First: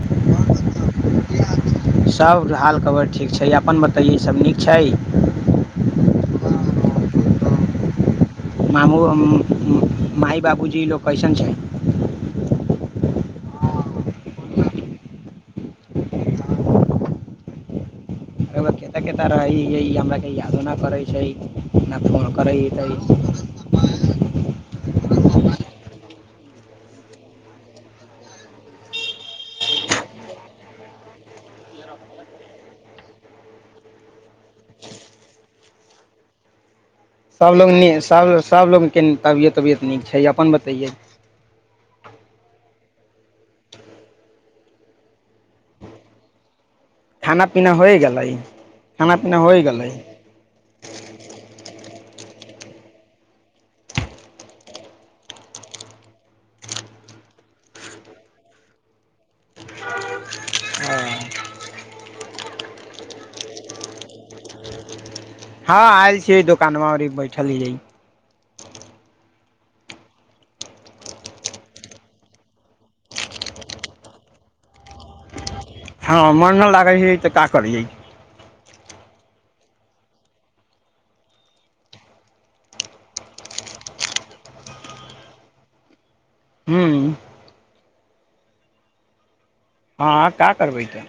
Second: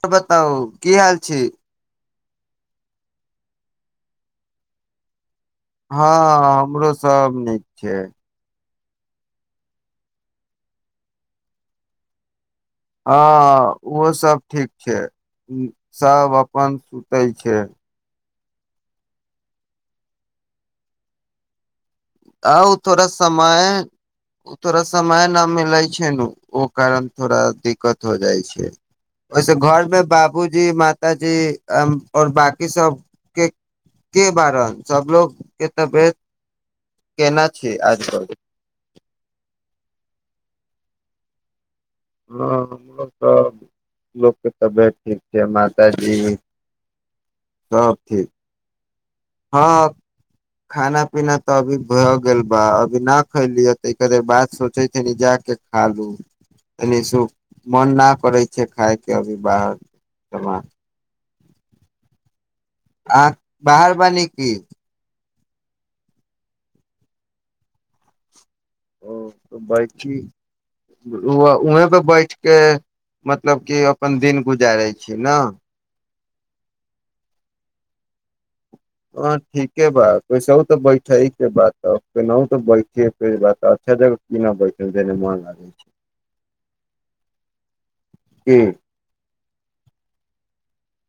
त बताउ की हाल छै सब हाल कबर ठीक छै अपन बतैयो सब नीक छै हँ हमरो सब नीक छै मामू माइ बाबूजी लोग कैसन छै हँ ओहो सब ठीक छै सभ अपन सुतै छै क कता रहै हमरा के यादो न पड़ै छै नहि फोन आ ओ करैतै थोड़ा समय ओ थोड़ा समय न मिलै छै ओ कारण थोड़ा दिक्कत हो जाइ छै ओहिसे घरमे बाबूजी मातााजी आओर बकी सबके के बारण सबलोग के तबियत केना सबलोग छै आजकल सबलोगके तबियत तबियत नीक छै अपन बतैै हँ हमरो त लोकके तबियत ठीक छै माताजी खाना पीनाा हो सब गेल गेलै ठीक पीना होइ हँ गेलै खाना पीना तऽ अभी भऽ गेल अभी ना खैलिय तऽ क बात सोचे छै जा के खा लू मन न करे छै खााय के अभी बाह चल आ बाहर बानी की हँ आयल छीय दोकान मे बैठलीइ ओ बैठी उहँपे बैठ क मतलब कि अपन दिन गुजारै छी ने हँ मन नहि लागै है तऽ का करियै ह ठीके बा कैस तऽ बैठे के बात केना तऽ बैठ बात अच्छा जगह की नहि बैठे देने मन लागै छै हू ह्म हँ का करबै तो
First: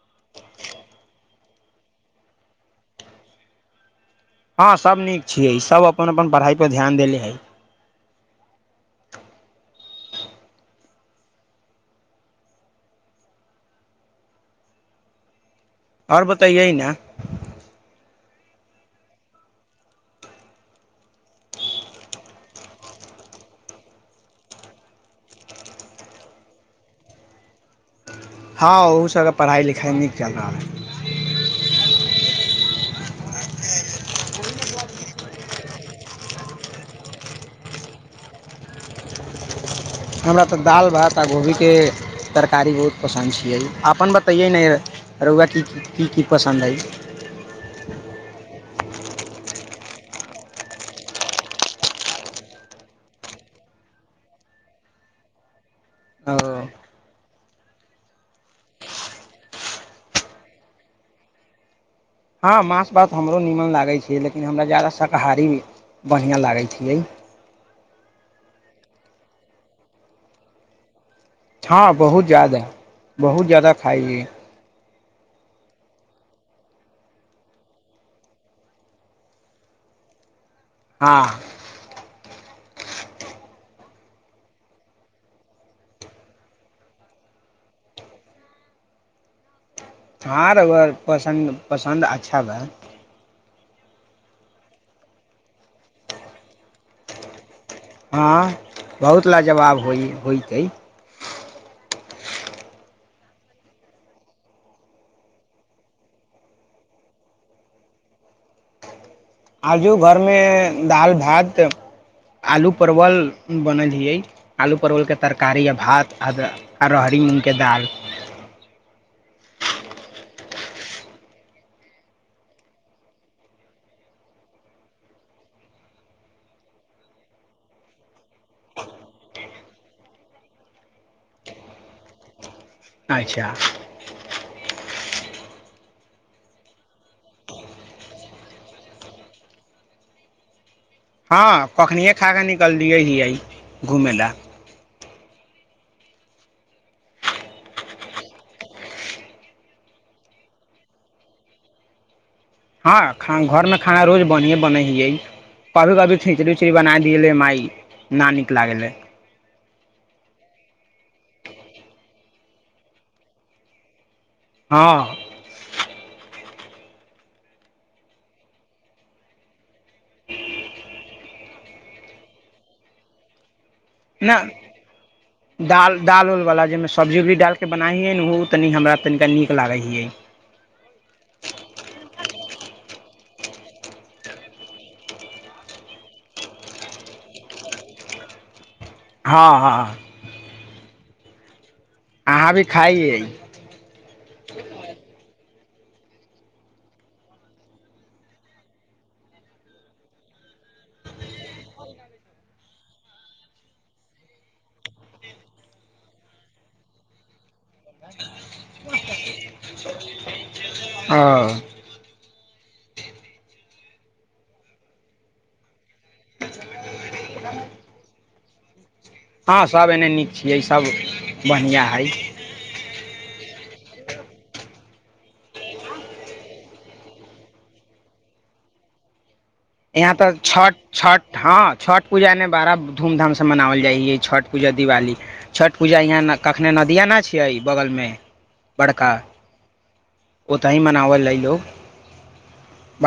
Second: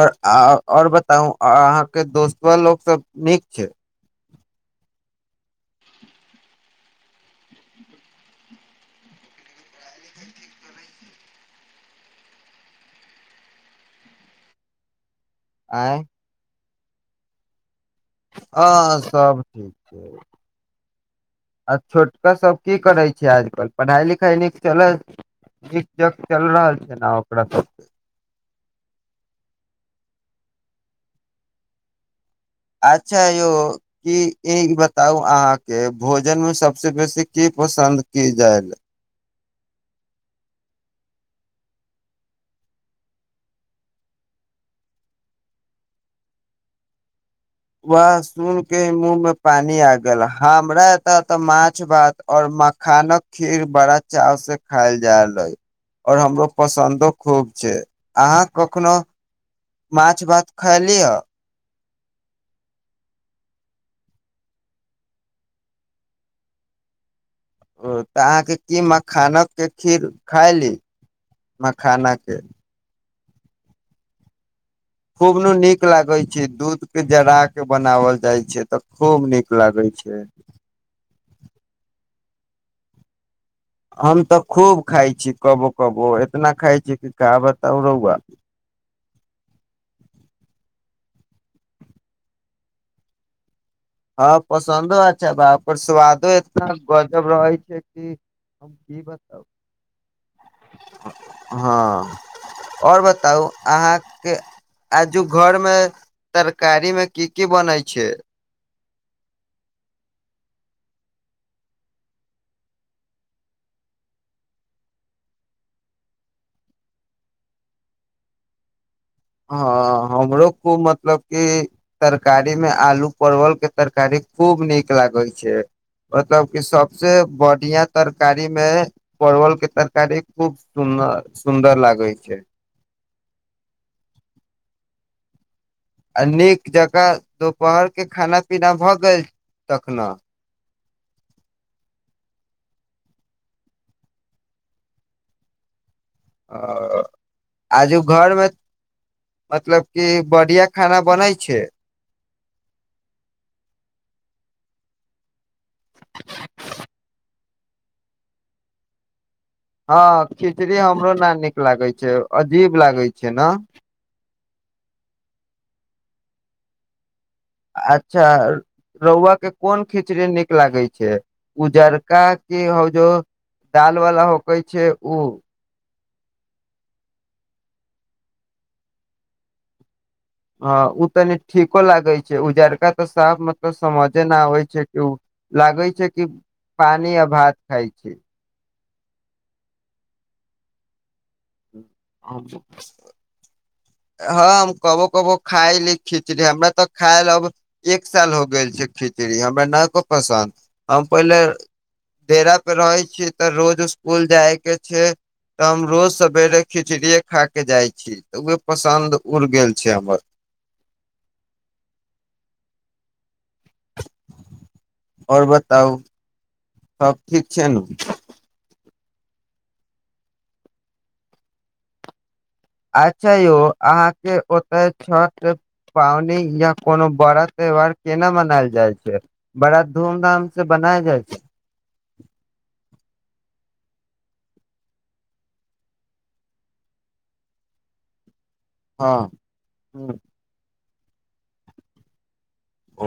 आओर आओर बताउ अहाँके दोस्तो लोकसभ नीक छै हँ सभ नीक छियै सभ अपन अपन पढ़ाइपर ध्यान देले हइ आय आओर बताएयै ने आ हँ सभ ठीक छै आ छोटकाभ की करै छै आजकल पढ़ाइ लिखाइ नीक चलै नीक ज चलि रहल छै ने ओकरा सभके हँ ओहू सभके पढ़ाइ लिखाइ नीक चलि रहल हइ अच्छा यौ क ई बताउ अहाँके भोजनमे सभसँ बेसी की पसन्द की जायल हमरा तऽ दालि भात आ गोभीके तरकारी बहुत पसन्द छियै अपन बतैयै ने रौआ की की की पसन्द हइ वए सुन के मुँह मे पानी आ गेल हमरा एतय ए तऽ माछ भात ओर मखानक खीर बड़ा चाव से खायल जायल अ ओर ओ हमरो पसन्दो खूब छै अहाँ कखनो माछ भात खायली ह हँ माँास भात हमरो निमन लागै छै लेकिन हमरा ज्यादा शाकाहारी बढ़िआँ लागैत छियै ओ तऽ अहाँके की मखानकके खीर खाय ली हँ बहुत ज्यादा बहुत जादा खाइ खूब ने नीक लागैत छै दूधके जरा कऽ बनाओल जाइत छै तऽ खूब नीक लागैत छै हँ हम तऽ खूब खाइ छी कबो कबो इतना खाइ छीय कि का बताउ रौआ ह पसन्द पसन्द अच्छा बए हँ पसन्दो अच छै बा पर स्वादो इतना गजब रहै छै कि हँ हम की बहुत बताउ लाजवाब होइ होइ छै हँ आओर बताउ अहाँके आजु घरमे तरकारीमे की की बनै छै आजू घरमे दालि भात आलू परवल बनल हियै आलू परवलके तरकारी आ भात आ आ रहरि मूँगके दालि हँ हमरो खूब मतलब कि तरकारीमे आलू परवलके तरकारी खूब नीक लागै छै मतलब कि सभसँ बढ़िआँ तरकारीमे परवलके तरकारी खूब सुर सुन्दर लागै छै अच्छा आ नीक जकाँ दुोपहरके खाना पीना भऽ गेल तखन हँ कखनिए खा कऽ निकललियै हियै घूमय लए आ आजू घरमे मतलब कि बढ़िआँ खाना बनै छै हँ खान घरमे खाना रोज बढ़िएँ बनै हियै कभी कभी खिचड़ी उचड़ी बना दै माय न नीक लागलै हँ खिचड़ी हमरो ने नीक लागैत छै अजीब लागै छै ने हँ अच्छा रहुआ के कोन खिचड़ी नीक लागै छै उजरका की ह जो दालवला होकै छै ओ दालि उलवला जाहिमे सब्जी उब्जी डालिके बनै हिए ने ओ तनि हमरा तनिका नीक लागै हिै अ ओ तनि ठीको लागै छै उजड़का तऽ साफ मतलब समझे नहि आबै छै कि ओ लागै छै कि पानि आ भात खाइ छै हँ हँ अहाँ भी खाइए हँ हम कबो कबो खाायली खिचड़ी हमरा तऽ खायल अब एक साल हो गेल छै खिचड़ी हमरा नहि को पसन्द हम पहिले डेरा पे रहे छी तऽ रोज स्कुल जाय के छै तऽ हम रोज सेरे खिचड़ीे खा के जाइ छी पसन्द उड़ गेल छै हमर ह आओर बताउ सबब ठीक छै न हँ सभ एने नीक छियै सभ बढ़िआँ हइ अच्छा यौ अहाँके ओतय छठ पावनि या कोनो बड़ा त्यौहार केना मनायल जाइ छै बड़ा यहाँ तऽ धूमधाम से छठ बनायल जाइ छठ छै हँ छठ पूजा ने बड़ा धूमधाम से मनाओल जाइ छै छठि पूजा दिवाली छठ पूजा यहाँ कखने नदिय ना छियै बगलमे बड़का हँ ओ त ह म नावल ल लौ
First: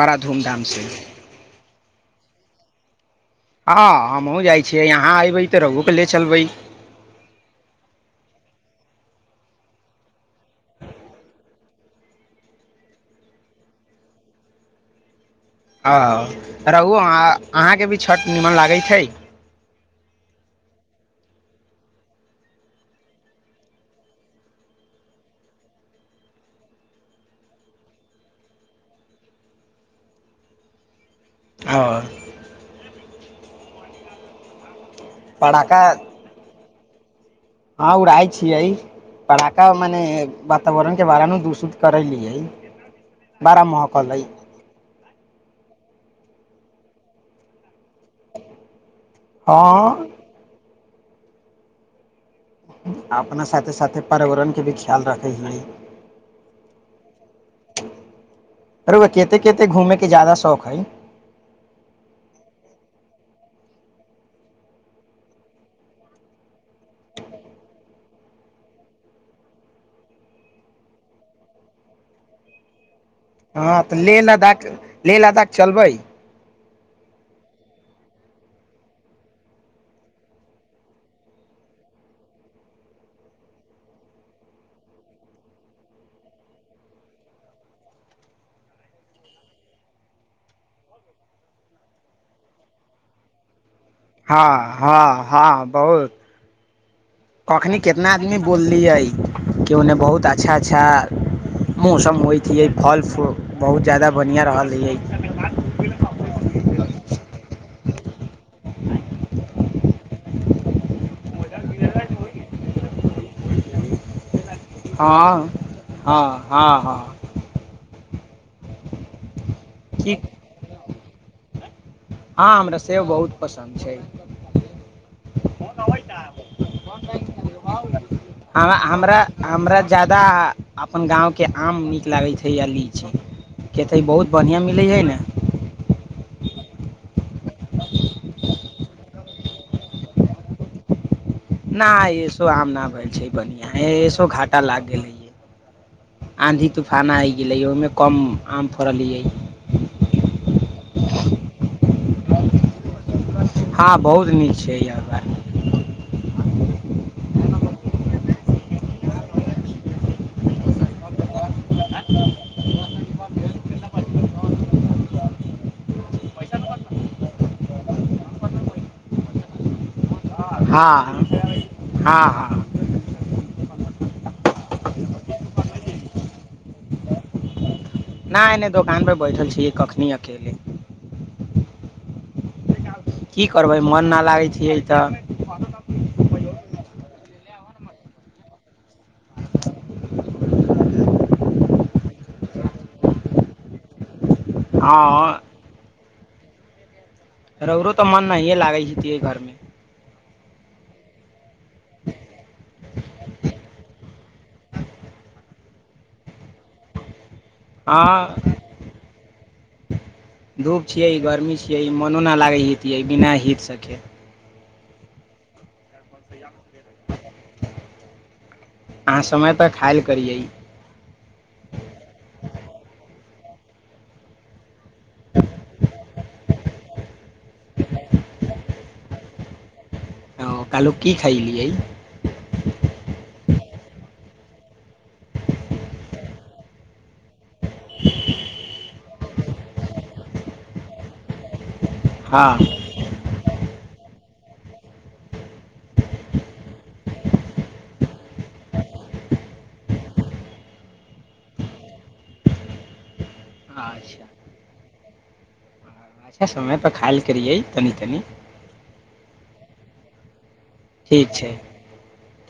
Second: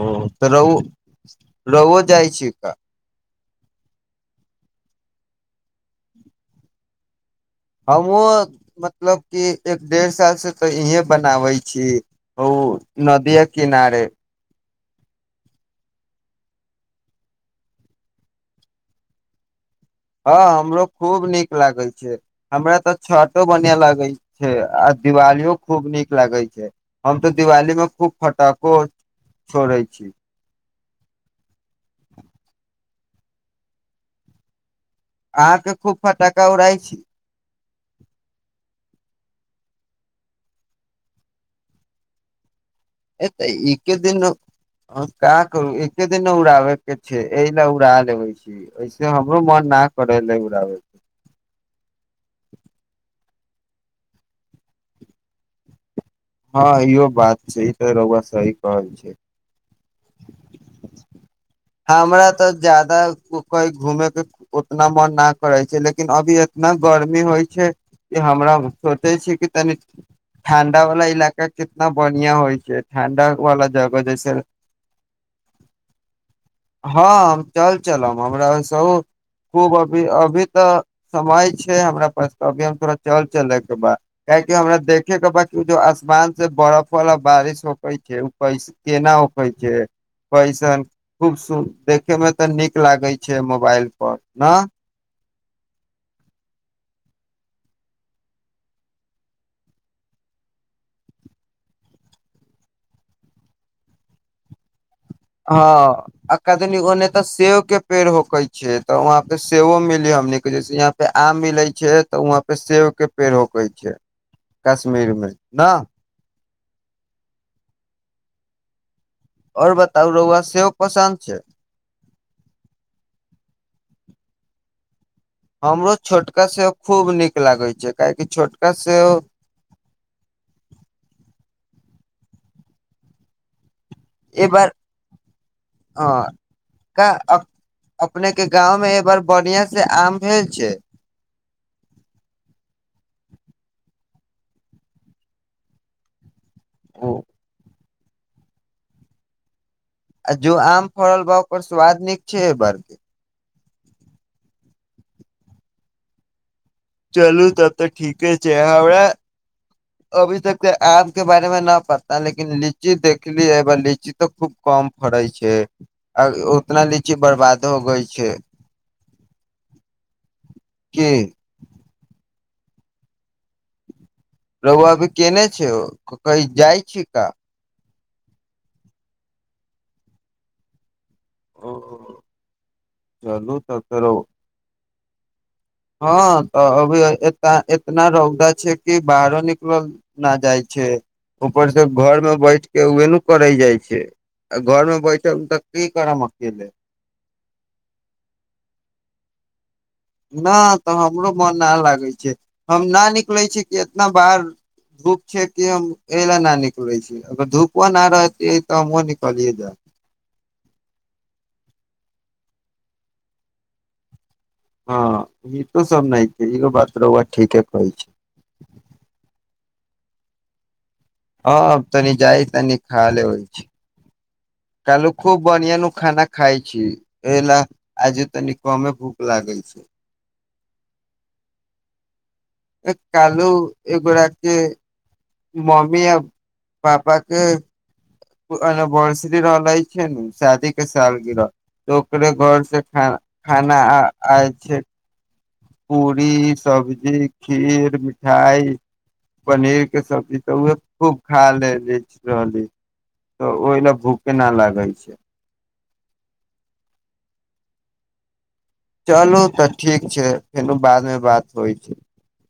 ओ त ओ रुउवा जाइ छै का हँ हमहुँ जाइ छियै यहाँ अयबै तऽ रहहुके ले चलबै हमहूँ मतलब कि एक डेढ़ सालसँ तऽ इहेँ बनाबै छी ओ ओ नदिये किनारे ओ रहू अह अहाँके भी छठि निमन लागैत छै हँ हमरो खूब नीक लागै छै हमरा तऽ छठो बढ़िआँ लगै छै आ दिवालियो खूब नीक लागै छै हम तऽ दिवालीमे खूब फटको छोड़ै छी हँ आहके पटाखा खूब फटाका उ रहइ [unintelligible] हँ उड़ै छियै कड़ाका मने वातावरण के बारेमे दूत करेलियै एत एकके दिन काँ करू एके दिन न उड़ाबे के छै एहि ले उड़ा लेबे छी हमरो मन न हँ कर ले बड़बै अपना साथे साथे पर्यावरणके भी ख्याल राखै छिय हँ इहो बात छै ई त रआ सी अरगा कते केते घूमेैके के जादा शौक है जादा कहई घूमे के उतना मन न करे छै लेकिन अभी इतना गर्मी होइ छै कि हमरा सोचे छी कि तनि ठणडा वाला इलाका कितना बढ़िया होइ छै ठण्डा वाला जगह जैसे ले ल त क चलबै हँ हम चल चलब हमरास खूब अभी अभी तऽ समय छै हमरा पास अभी हम थोड़ा चल चले के ब कियकि हमरा देखे के बी आसमान से बरफ वला बारिश होक छै ओ कैस केना कैसन खूब सुन देखे मे तऽ नीक लागे छै मोबाइल पर न हँ हँ हँ बहुत कखनी कितना आदमी बोललियै कि ओने बहुत अच्छा अच्छा मौसम होइत है फल फूल बहुत जादा बढ़िया रहल ह हँ आ कनी ओने तऽ सेब के पेड़ होकै छै तऽ वहां पे सेवो मिलिय हमनीके जैसे यहाँ पे आम मिलै छै तऽ वहां पे सेब के पेड़ होकै छै हँ कश्मीरमे न हँ हँ हँ आओर बताउ की रौआ सेव पसन्द छै हँ हमरा सेब बहुत पसन्द छै हमरो छोटका सेव खूब नीक लागै छै काहेकि छोटका हम सेव हमरा हमरा लागै छै या ली छै केतै बहुत बढ़िआँ मिलै हइ ने क अपनेके गाँवमे एहि बार बढ़िआं से आम भेल छै न एसो आम नहि भेल छै बढ़आ एसो घाटा लागि गेल है आँधी तूफाना आइ गेलै ओहिमे कम आम थोड़लियै जो आम फरल भाव पर स्वद नीक छै बर्ग हँ बहुत नीक छै य चलू तब तऽ ठीके छै हमरा अभी तक त आ के बारे मे न पता लेकिन लीची देखली ए बार लीची तऽ खूब कम फड़े छै उतना लीची बर्बाद हो गई छै की हँ हँ हँ प्रभु अभी केने छै ओ कही जाइ छी का नहि नहि दोकान परे बैठल छीियै कखनी अकेले ओ की करबै मन न लागै छियै तऽ हँ तऽ अभी इतना रौदा छै कि बाहरो निकलल नहि जाइ छै ऊपर से घर मे बैठ के उे ने करे जाइ छै घरमे हँ बैठल तऽ कीक कर म लै रहुरू तऽ मन नहिे लागै छियै घरमे न तऽ हमरो मन न लागै छै हम न निकले छी कि एतना बार धूप छै कि हम एहि ल नहि निकले छी अगर धूपो नहि रहतै हँ तऽ हमँ निकलिये जा धूप छियै गर्मी छियै मनो नहि लागै हित यै बिना हितसँके हँ ई तो सब नहि बात र ओआ ठीके कहै छै कैियै हँ तनी जाइ तनी खाले होइ छै कालू खूब बनिया न खान खाय छै प ल आजे तनि कमे भूख लागल छै क ख कालू एगोरा के मम्मी आ पापा के बनशरी रहलाय छै ने शादी क सालगर त ओकरे हँ घर से ख खाना अछे पूरी सब्जी खीर मिठाइ पनीरके सब्जी तऽ उह खूब खा ल रहली तऽ ओहि ल अच्छा भूखे नहि लागै छै अच्छा समयपर खाय करियै तनि तनि चलू तऽ ठीक छै फेर बादमे बात होइ छै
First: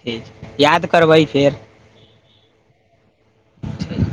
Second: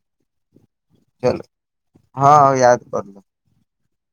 ठीक छै याद करबै चल फेर हँ याद करल ठीक।